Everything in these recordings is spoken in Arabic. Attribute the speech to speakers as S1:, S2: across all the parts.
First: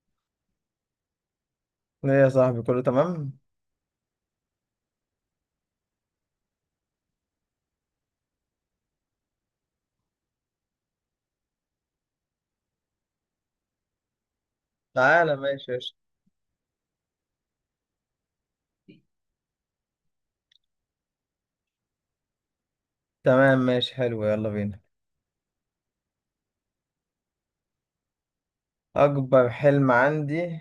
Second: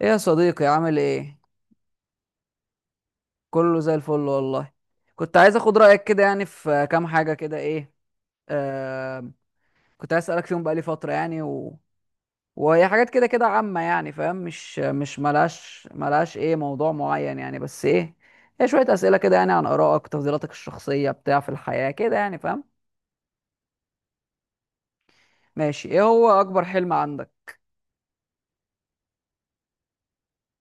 S1: ايه يا صديقي، عامل ايه؟
S2: ايه يا صاحبي، كله تمام.
S1: كله زي الفل والله. كنت عايز اخد رايك كده، يعني في كام حاجه كده، ايه آه كنت عايز اسالك فيهم بقالي فتره يعني وهي حاجات كده كده عامه، يعني فاهم، مش
S2: تعالى ماشي يا
S1: ملهاش
S2: شيخ.
S1: ملهاش ايه موضوع معين يعني، بس ايه. هي شويه اسئله كده، يعني عن ارائك، تفضيلاتك الشخصيه بتاع في الحياه كده يعني، فاهم.
S2: تمام ماشي، حلو، يلا بينا.
S1: ماشي، ايه هو اكبر حلم عندك؟
S2: اكبر حلم عندي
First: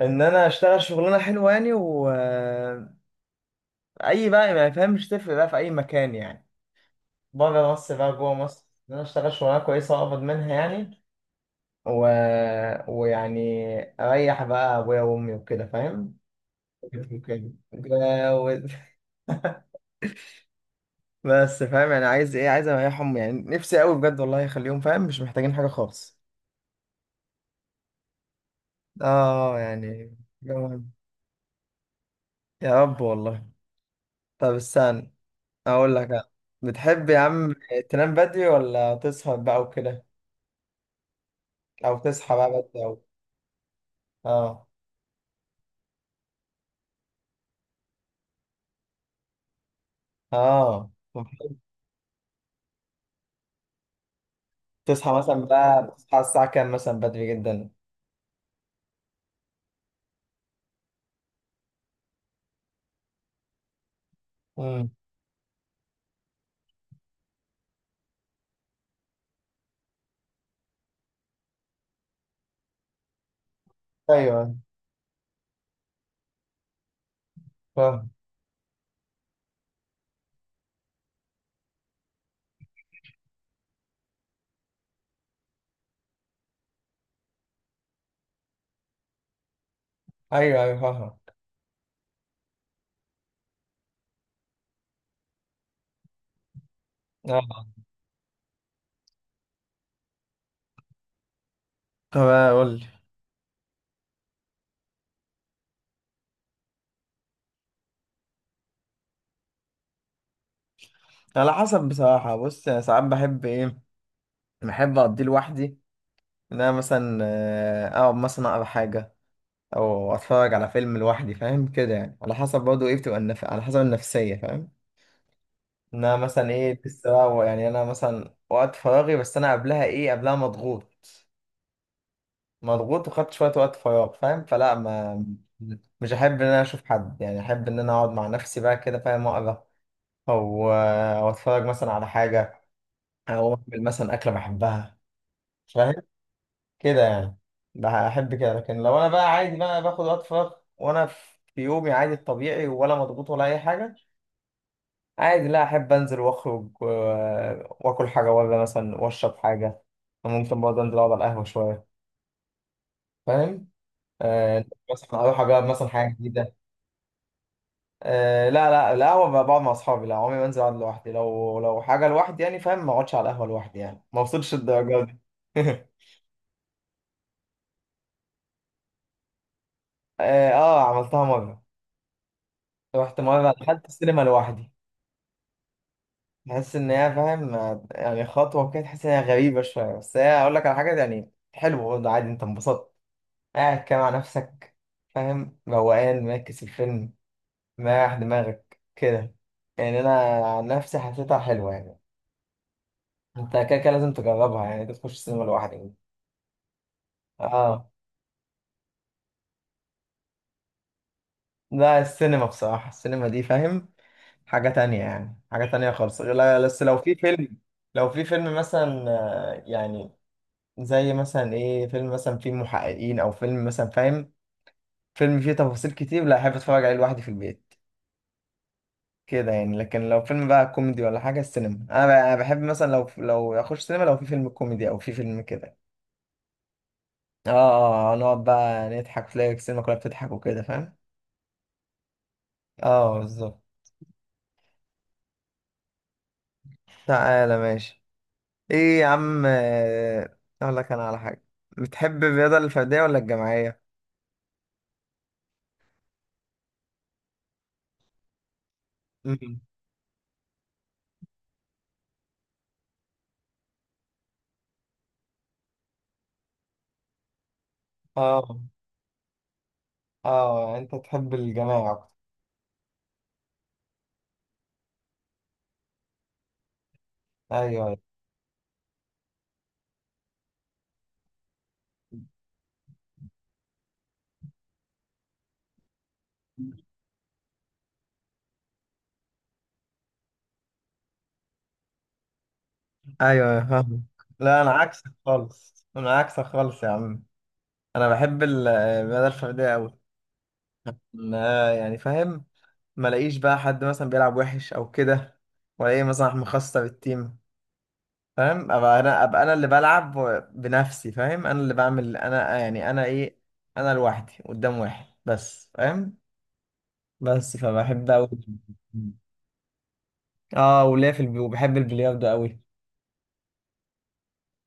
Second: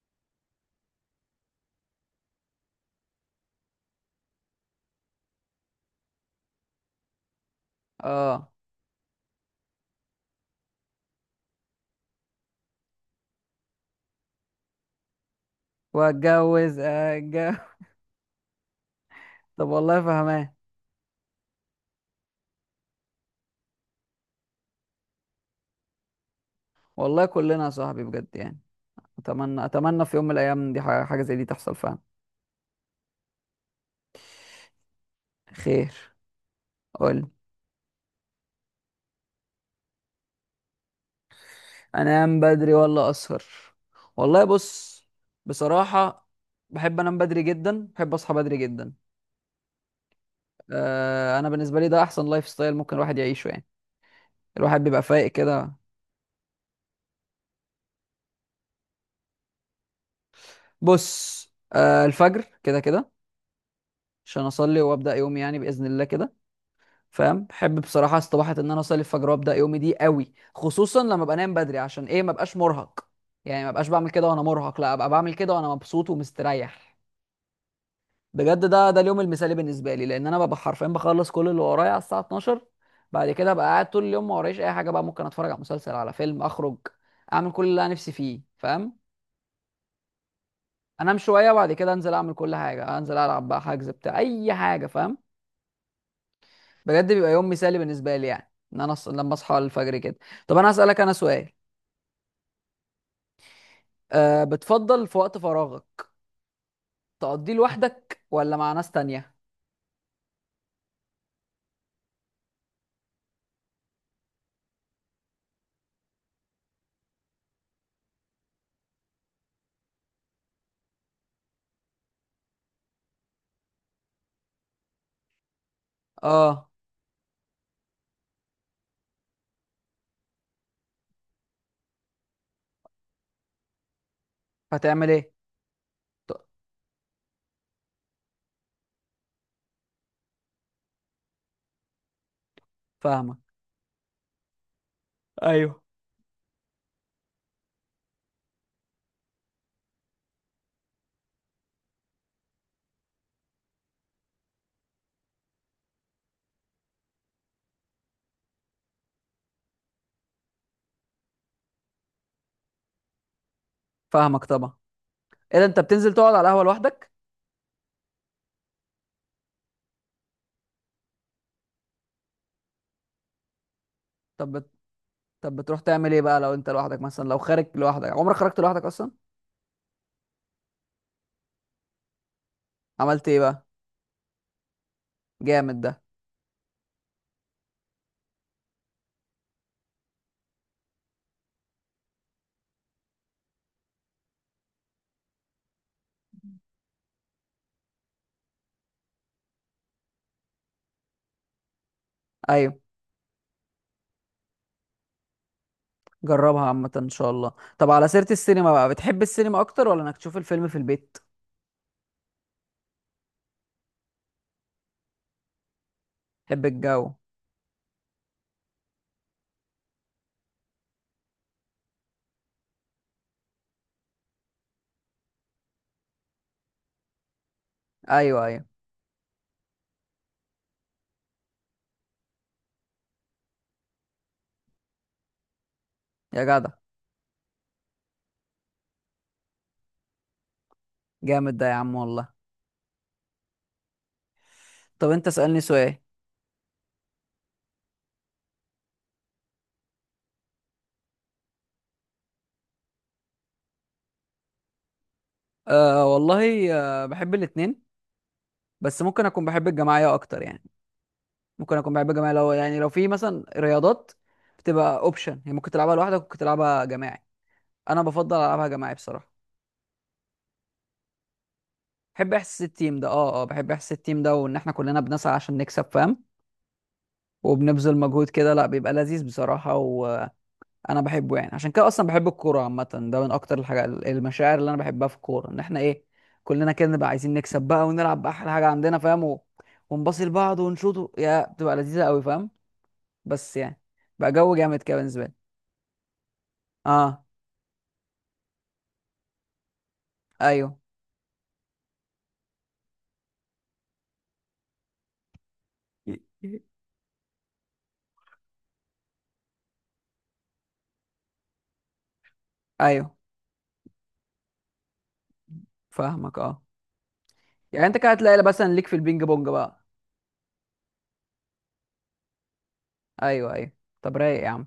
S2: ان انا اشتغل شغلانه حلوه يعني اي بقى ما يفهمش تفرق بقى في اي مكان يعني، بره مصر بقى جوه
S1: اه.
S2: مصر، ان انا اشتغل شغلانه كويسه واقبض منها يعني و... ويعني اريح بقى ابويا وامي وكده، فاهم؟
S1: واتجوز اتجوز.
S2: وكده. و-
S1: طب والله فهمان.
S2: بس فاهم يعني عايز ايه؟ عايز اريحهم يعني، نفسي قوي بجد والله يخليهم، فاهم؟ مش محتاجين حاجه خالص.
S1: والله كلنا يا صاحبي بجد يعني.
S2: اه
S1: اتمنى، اتمنى في
S2: يعني.
S1: يوم من الايام دي
S2: جوان.
S1: حاجه زي دي تحصل فعلا.
S2: يا رب والله. طب استنى
S1: خير.
S2: اقول لك أنا. بتحب يا
S1: قول.
S2: عم تنام بدري ولا تسهر بقى وكده، او تصحى
S1: انام
S2: بقى
S1: بدري
S2: بدري او
S1: ولا اسهر؟ والله
S2: اه
S1: بص، بصراحه، بحب انام بدري جدا، بحب اصحى بدري جدا.
S2: اه
S1: انا بالنسبه لي ده احسن لايف ستايل ممكن الواحد يعيشه يعني. الواحد بيبقى
S2: تصحى
S1: فايق
S2: مثلا
S1: كده.
S2: بقى؟ بتصحى الساعة كام مثلا؟ بدري جدا؟
S1: بص، الفجر كده كده عشان اصلي
S2: امم.
S1: وابدا يومي يعني باذن الله كده. فاهم، بحب بصراحه استباحه ان انا اصلي الفجر وابدا يومي دي قوي، خصوصا لما ابقى نايم بدري، عشان ايه؟ ما ابقاش مرهق يعني. ما ابقاش بعمل كده وانا
S2: ايوه
S1: مرهق، لا ابقى بعمل كده وانا مبسوط ومستريح.
S2: فاهم.
S1: بجد ده اليوم المثالي بالنسبه لي، لان انا ببقى حرفيا بخلص كل اللي ورايا على الساعه 12. بعد كده ابقى قاعد طول اليوم، ما ورايش اي حاجه بقى، ممكن اتفرج على مسلسل، على فيلم، اخرج، اعمل كل اللي انا نفسي فيه فاهم.
S2: ايوه ايوه
S1: انام
S2: فاهم.
S1: شويه وبعد كده انزل اعمل كل حاجه، انزل العب بقى حجز بتاع اي حاجه فاهم. بجد بيبقى يوم
S2: اه.
S1: مثالي بالنسبه لي يعني، ان انا لما اصحى الفجر كده. طب انا هسالك انا سؤال.
S2: طب قول لي،
S1: أه، بتفضل في وقت فراغك تقضيه لوحدك ولا مع ناس تانية؟
S2: على حسب بصراحة. بص أنا ساعات بحب ايه، بحب اقضيه لوحدي، ان انا مثلا اقعد مثلا اقرا حاجة او اتفرج على فيلم لوحدي، فاهم كده يعني. على حسب برضه ايه، بتبقى على حسب النفسيه، فاهم؟ ان انا مثلا
S1: اه.
S2: ايه لسه بقى، يعني انا مثلا وقت فراغي، بس انا قبلها ايه، قبلها مضغوط. مضغوط وخدت شويه وقت فراغ، فاهم؟ فلا
S1: هتعمل
S2: ما
S1: ايه؟
S2: مش
S1: ط-
S2: احب ان انا اشوف حد، يعني احب ان انا اقعد مع نفسي بقى كده، فاهم؟ اقرا او اتفرج مثلا على حاجه،
S1: فاهمك.
S2: او اعمل مثلا اكله بحبها،
S1: ايوه.
S2: فاهم؟ كده يعني. بحب كده. لكن لو انا بقى عادي بقى باخد وقت فراغ وانا في يومي عادي الطبيعي، ولا مضغوط ولا اي حاجه، عادي، لا احب انزل واخرج واكل حاجه بره مثلا واشرب حاجه، ممكن برضه انزل اقعد على القهوه شويه، فاهم؟
S1: فاهمك
S2: آه،
S1: طبعا.
S2: مثلا اروح
S1: ايه
S2: اجرب
S1: ده، انت
S2: مثلا
S1: بتنزل
S2: حاجه
S1: تقعد على
S2: جديده.
S1: القهوه لوحدك؟
S2: آه لا، القهوه بقى بقعد مع اصحابي، لا عمري ما انزل اقعد لوحدي، لو حاجه لوحدي يعني، فاهم؟ ما اقعدش على القهوه لوحدي يعني، ما
S1: طب
S2: وصلتش
S1: بت...
S2: الدرجه دي.
S1: طب بتروح تعمل ايه بقى لو انت لوحدك، مثلا لو خارج لوحدك، عمرك خرجت لوحدك اصلا؟
S2: اه عملتها مره، رحت
S1: عملت ايه
S2: مره
S1: بقى؟
S2: دخلت السينما لوحدي.
S1: جامد ده.
S2: تحس ان هي، فاهم؟ يعني خطوه كده، تحس ان هي غريبه شويه، بس هي اقول لك على حاجه يعني حلو برضه، عادي، انت انبسطت قاعد كده مع نفسك، فاهم؟ روقان، مركز في الفيلم، مريح دماغك كده، يعني انا عن نفسي حسيتها حلوه يعني.
S1: ايوه.
S2: انت كده كده لازم تجربها يعني، تخش السينما لوحدك.
S1: جربها عامه ان شاء الله. طب
S2: اه
S1: على سيره السينما بقى، بتحب السينما اكتر ولا انك تشوف الفيلم في البيت؟
S2: لا، السينما بصراحه، السينما دي فاهم حاجه تانية يعني، حاجه تانية خالص. لا
S1: تحب
S2: بس لو
S1: الجو.
S2: في فيلم، لو في فيلم مثلا يعني زي مثلا ايه، فيلم مثلا فيه محققين، او فيلم مثلا فاهم، فيلم فيه تفاصيل كتير، لا احب اتفرج عليه لوحدي في البيت
S1: ايوه، ايوه.
S2: كده يعني. لكن لو فيلم بقى كوميدي ولا حاجه، السينما انا بقى، أنا بحب مثلا لو اخش سينما، لو في فيلم كوميدي او في فيلم كده،
S1: يا جدع،
S2: اه نقعد بقى نضحك، تلاقي السينما كلها بتضحك وكده، فاهم؟
S1: جامد ده يا عم والله.
S2: اه بالظبط.
S1: طب انت اسألني سؤال.
S2: تعالى ماشي. ايه يا عم، اقول لك انا على حاجه، بتحب الرياضه الفرديه ولا الجماعيه؟
S1: أه والله. أه، بحب الاتنين، بس ممكن اكون
S2: امم.
S1: بحب الجماعية اكتر يعني. ممكن اكون بحب الجماعية، لو يعني لو في مثلا رياضات بتبقى اوبشن، هي ممكن تلعبها لوحدك، ممكن تلعبها جماعي، انا بفضل
S2: اه
S1: العبها جماعي بصراحة.
S2: اه انت تحب الجماعه اكتر.
S1: بحب احساس التيم ده، اه اه، بحب احساس التيم ده، وان احنا كلنا بنسعى عشان نكسب فاهم.
S2: ايوه
S1: وبنبذل
S2: أيوة.
S1: مجهود كده، لا بيبقى لذيذ بصراحة انا بحبه يعني، عشان كده اصلا بحب الكوره عامه. ده من اكتر الحاجات، المشاعر اللي انا بحبها في الكوره، ان احنا ايه، كلنا كده نبقى عايزين نكسب بقى ونلعب باحلى حاجه عندنا فاهم. ونباصي لبعض ونشوط، يا بتبقى لذيذه قوي فاهم. بس
S2: ايوه
S1: يعني،
S2: فاهم.
S1: بقى جو
S2: لا انا
S1: جامد كده
S2: عكسك
S1: بالنسبه لي.
S2: خالص، انا عكسك خالص يا عم،
S1: اه.
S2: انا بحب المدى الفرديه قوي،
S1: ايوه،
S2: ما يعني، فاهم؟ ما الاقيش بقى حد مثلا بيلعب وحش او كده، ولا ايه، مثلا احنا مخصصه بالتيم، فاهم؟ ابقى انا، ابقى انا اللي بلعب بنفسي، فاهم؟ انا اللي بعمل، انا يعني انا
S1: ايوه،
S2: ايه، انا لوحدي قدام واحد بس، فاهم؟
S1: فاهمك. اه
S2: بس
S1: يعني، انت كده
S2: فبحب قوي.
S1: هتلاقي مثلا ليك في البينج بونج بقى.
S2: اه وليا وبحب البلياردو قوي.
S1: ايوه، ايوه. طب رايق يا عم.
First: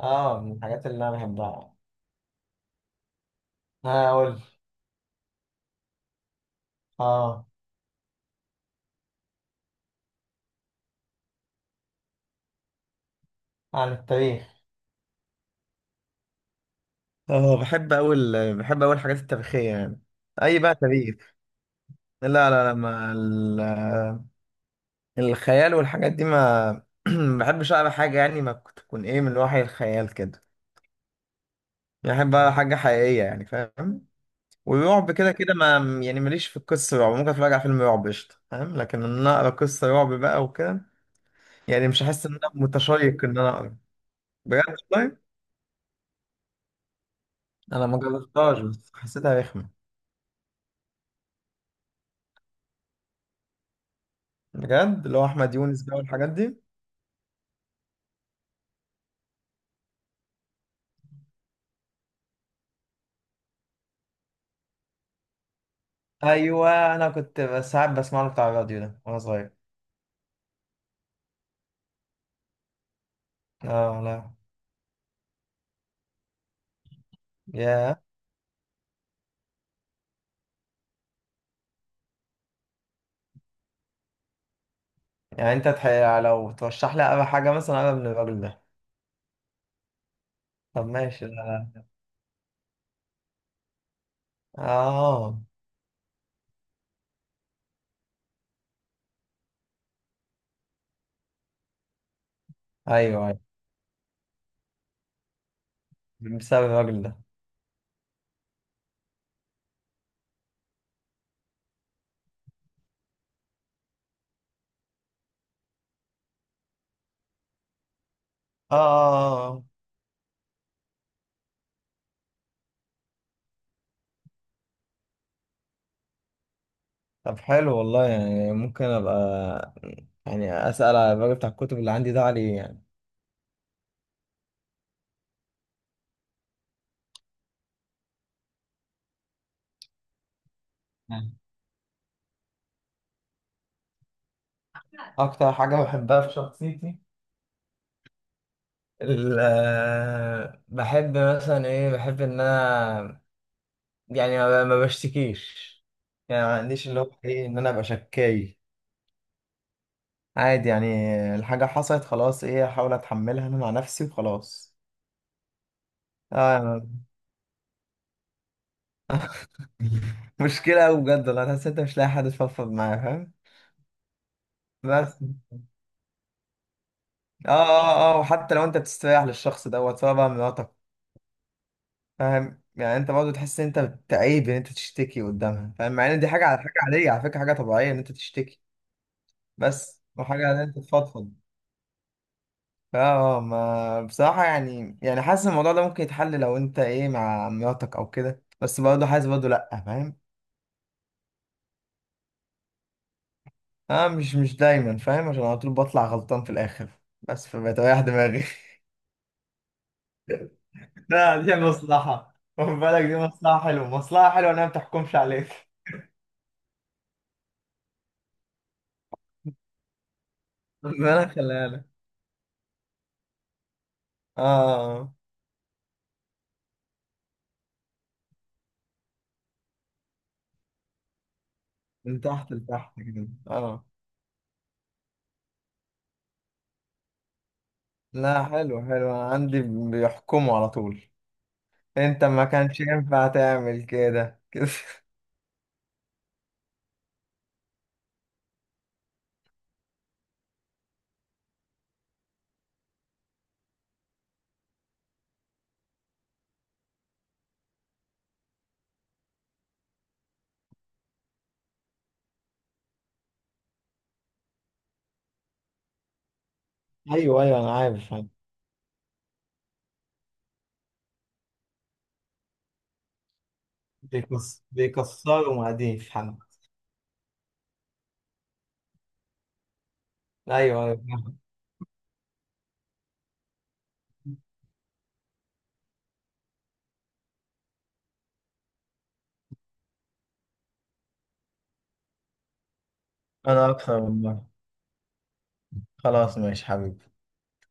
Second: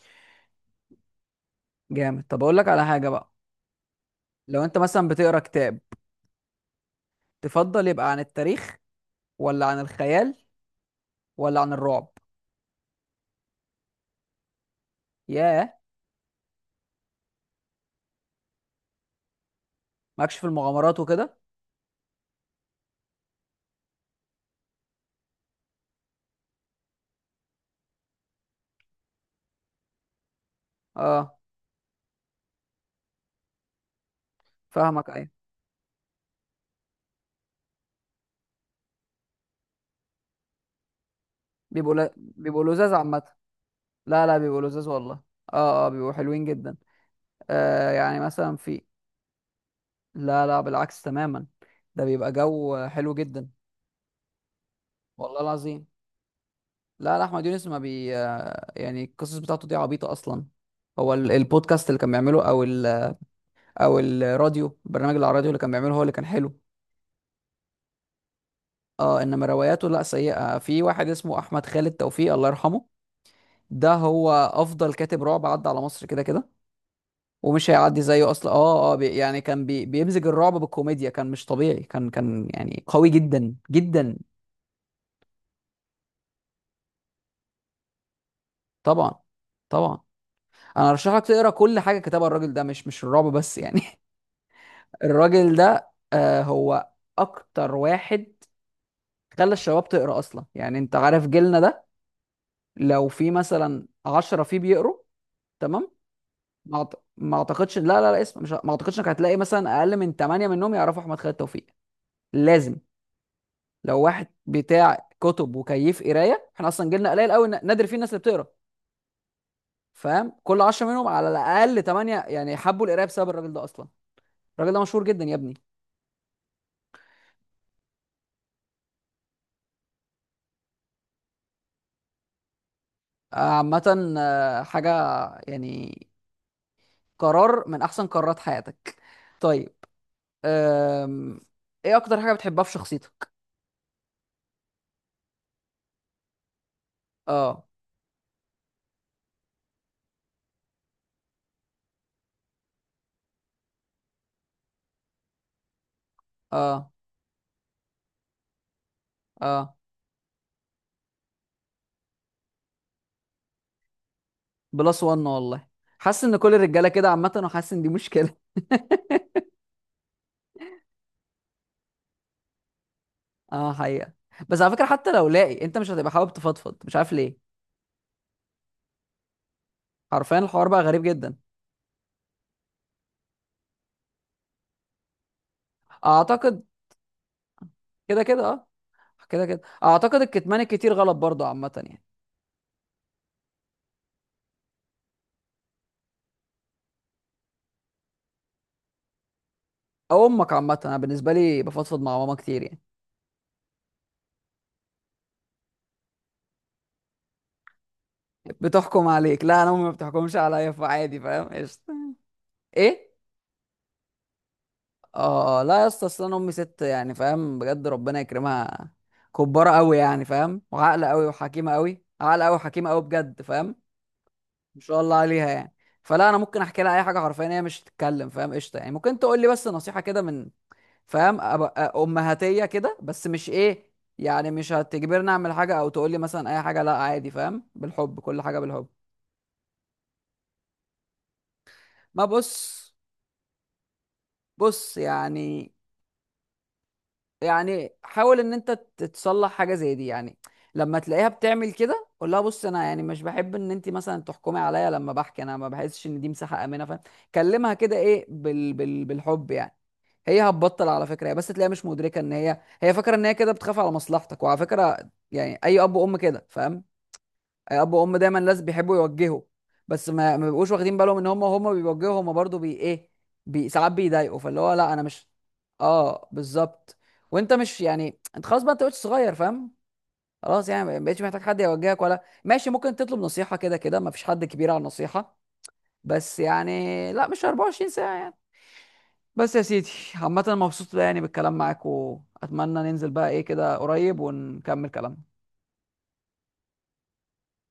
S2: اه من الحاجات اللي انا بحبها.
S1: جامد. طب اقول لك على حاجه بقى،
S2: ها اقول.
S1: لو انت مثلا بتقرا كتاب،
S2: اه
S1: تفضل يبقى عن التاريخ، ولا عن الخيال، ولا عن الرعب؟
S2: عن التاريخ.
S1: ياه.
S2: اه بحب اول، بحب اول الحاجات التاريخية يعني.
S1: ماكش في
S2: اي بقى
S1: المغامرات
S2: تاريخ.
S1: وكده؟
S2: لا ما ال... الخيال والحاجات دي ما ما بحبش اقرا حاجة يعني ما تكون ايه، من وحي الخيال كده
S1: اه.
S2: يعني. بحب اقرا حاجة حقيقية يعني، فاهم؟
S1: فاهمك
S2: ورعب
S1: ايوه.
S2: كده كده ما يعني، ماليش في القصة رعب. ممكن اتفرج على فيلم رعب قشطة، فاهم؟ لكن ان انا اقرا قصة رعب بقى وكده، يعني مش هحس ان انا
S1: بيبقوا لذاذ عامه.
S2: متشيق ان انا اقرا.
S1: لا لا، بيبقوا
S2: بجد
S1: لذاذ
S2: والله.
S1: والله. اه اه، بيبقوا حلوين جدا.
S2: انا ما
S1: يعني مثلا
S2: جربتهاش
S1: في.
S2: بس حسيتها رخمة.
S1: لا لا، بالعكس تماما. ده بيبقى جو حلو جدا.
S2: بجد، اللي هو
S1: والله
S2: احمد يونس
S1: العظيم.
S2: بقى والحاجات دي.
S1: لا لا، احمد يونس ما بي آه، يعني القصص بتاعته دي عبيطه اصلا. هو البودكاست اللي كان بيعمله او الراديو، البرنامج اللي على الراديو اللي كان بيعمله هو اللي كان حلو.
S2: ايوه انا كنت بس ساعات بسمع له بتاع الراديو ده وانا
S1: اه، انما
S2: صغير.
S1: رواياته لا سيئه، في واحد اسمه احمد خالد توفيق الله يرحمه. ده
S2: اه لا
S1: هو افضل كاتب رعب عدى على مصر كده كده، ومش هيعدي
S2: يا،
S1: زيه اصلا. اه اه، بي يعني كان بي بيمزج الرعب بالكوميديا، كان مش طبيعي، كان يعني قوي جدا جدا.
S2: يعني لو ترشح لي اقرا حاجه مثلا، اقرا من الراجل ده.
S1: طبعا، طبعا.
S2: طب
S1: انا ارشح
S2: ماشي
S1: لك
S2: لا
S1: تقرا
S2: لا.
S1: كل حاجه كتبها الراجل ده، مش الرعب بس يعني.
S2: اه.
S1: الراجل ده هو اكتر واحد خلى الشباب تقرا اصلا. يعني انت عارف جيلنا ده، لو
S2: ايوه
S1: في
S2: ايوه،
S1: مثلا عشرة فيه بيقروا، تمام.
S2: بسبب الراجل ده.
S1: ما اعتقدش، لا لا لا، اسم مش ما اعتقدش انك هتلاقي مثلا اقل من 8 منهم يعرفوا احمد خالد توفيق. لازم. لو واحد بتاع كتب وكيف قرايه، احنا اصلا جيلنا قليل قوي، نادر فيه الناس اللي بتقرا
S2: اه
S1: فاهم. كل 10 منهم على الاقل 8 يعني حبوا القرايه بسبب الراجل ده اصلا. الراجل ده مشهور جدا يا ابني.
S2: طب حلو والله، يعني ممكن ابقى يعني اسال على الراجل بتاع الكتب اللي عندي ده عليه يعني.
S1: عامه حاجه يعني، قرار من احسن قرارات حياتك. طيب. أم... ايه اكتر حاجه بتحبها في شخصيتك؟
S2: اكتر حاجه بحبها في شخصيتي
S1: اه
S2: بحب مثلا ايه، بحب ان انا يعني ما بشتكيش، يعني ما عنديش
S1: اه
S2: اللي هو ايه ان انا ابقى شكاي،
S1: اه.
S2: عادي يعني، الحاجة حصلت خلاص ايه، احاول اتحملها انا مع نفسي وخلاص.
S1: بلس وان والله. حاسس ان كل
S2: آه.
S1: الرجاله كده عامه، وحاسس ان دي مشكله.
S2: مشكلة أوي بجد والله، تحس أنت مش لاقي حد تفضفض معاه، فاهم؟
S1: اه حقيقه. بس على فكره، حتى
S2: بس
S1: لو لاقي انت مش هتبقى حابب تفضفض، مش عارف
S2: اه
S1: ليه.
S2: اه اه وحتى لو أنت بتستريح للشخص دوت، سواء بقى
S1: حرفيا الحوار
S2: مراتك،
S1: بقى غريب جدا.
S2: فاهم؟ يعني أنت برضه تحس إن أنت بتعيب إن أنت تشتكي قدامها، فاهم؟ مع إن دي حاجة على
S1: اعتقد
S2: حاجة عادية، على فكرة حاجة طبيعية إن أنت
S1: كده كده،
S2: تشتكي.
S1: اه. كده كده
S2: بس
S1: اعتقد
S2: وحاجة إن
S1: الكتمان
S2: أنت
S1: الكتير غلط
S2: تفضفض.
S1: برضه عامه يعني.
S2: اه ما بصراحة يعني، يعني حاسس الموضوع ده ممكن يتحل لو انت ايه مع مراتك او كده، بس برضه حاسس برضه لأ، فاهم؟
S1: او امك، عامه انا بالنسبه لي بفضفض مع ماما كتير يعني.
S2: اه مش دايما فاهم، عشان على طول بطلع غلطان في الآخر، بس فبتريح دماغي.
S1: بتحكم عليك؟ لا، انا امي ما بتحكمش عليا، فعادي
S2: لا
S1: فاهم،
S2: دي
S1: ايش
S2: مصلحة، خد بالك
S1: ايه.
S2: دي مصلحة حلوة، مصلحة حلوة انها ما بتحكمش عليك.
S1: اه، لا يا اسطى، اصل انا امي ست يعني فاهم، بجد ربنا يكرمها. كبارة قوي يعني فاهم، وعاقله
S2: ربنا
S1: قوي
S2: يخليها
S1: وحكيمه
S2: لك.
S1: قوي، عاقله قوي وحكيمه قوي بجد فاهم.
S2: اه
S1: ما شاء
S2: آه.
S1: الله عليها يعني. فلا انا ممكن احكي لها اي حاجه حرفيا، هي مش تتكلم فاهم، قشطه يعني. ممكن تقول لي بس نصيحه كده من، فاهم، أبقى
S2: من تحت
S1: امهاتيه
S2: لتحت
S1: كده، بس
S2: كده،
S1: مش
S2: اه.
S1: ايه يعني، مش هتجبرني اعمل حاجه، او تقول لي مثلا اي حاجه، لا عادي فاهم، بالحب كل
S2: لا
S1: حاجه
S2: حلو
S1: بالحب.
S2: حلو، أنا عندي بيحكموا على طول، انت
S1: ما
S2: ما
S1: بص
S2: كانش ينفع تعمل كده كده.
S1: بص يعني، يعني حاول ان انت تتصلح حاجه زي دي يعني. لما تلاقيها بتعمل كده قول لها، بص انا يعني مش بحب ان انت مثلا تحكمي عليا، لما بحكي انا ما بحسش ان دي مساحه امنه فاهم. كلمها كده ايه، بال بالحب يعني. هي هتبطل على فكره، هي بس تلاقيها مش مدركه ان هي، فاكره ان هي كده بتخاف على مصلحتك، وعلى فكره يعني اي اب وام كده فاهم.
S2: ايوه ايوه انا
S1: اب
S2: عارف.
S1: وام دايما ناس بيحبوا يوجهوا، بس ما بيبقوش واخدين بالهم ان هم بيوجهوا، هم برضو بي ايه بي ساعات بيضايقوا، فاللي هو لا انا مش.
S2: بيكسروا مقاديف
S1: اه
S2: حنا.
S1: بالظبط. وانت مش يعني، انت خلاص بقى، انت بقيت صغير فاهم. خلاص يعني
S2: ايوه ايوه.
S1: ما بقتش محتاج حد يوجهك، ولا ماشي، ممكن تطلب نصيحة كده كده، ما فيش حد كبير على النصيحة. بس يعني لا مش 24 ساعة يعني. بس يا سيدي. عامة مبسوط يعني بالكلام معاك، واتمنى ننزل بقى ايه
S2: انا
S1: كده
S2: اكثر
S1: قريب،
S2: والله.
S1: ونكمل كلامنا.
S2: خلاص ماشي حبيبي.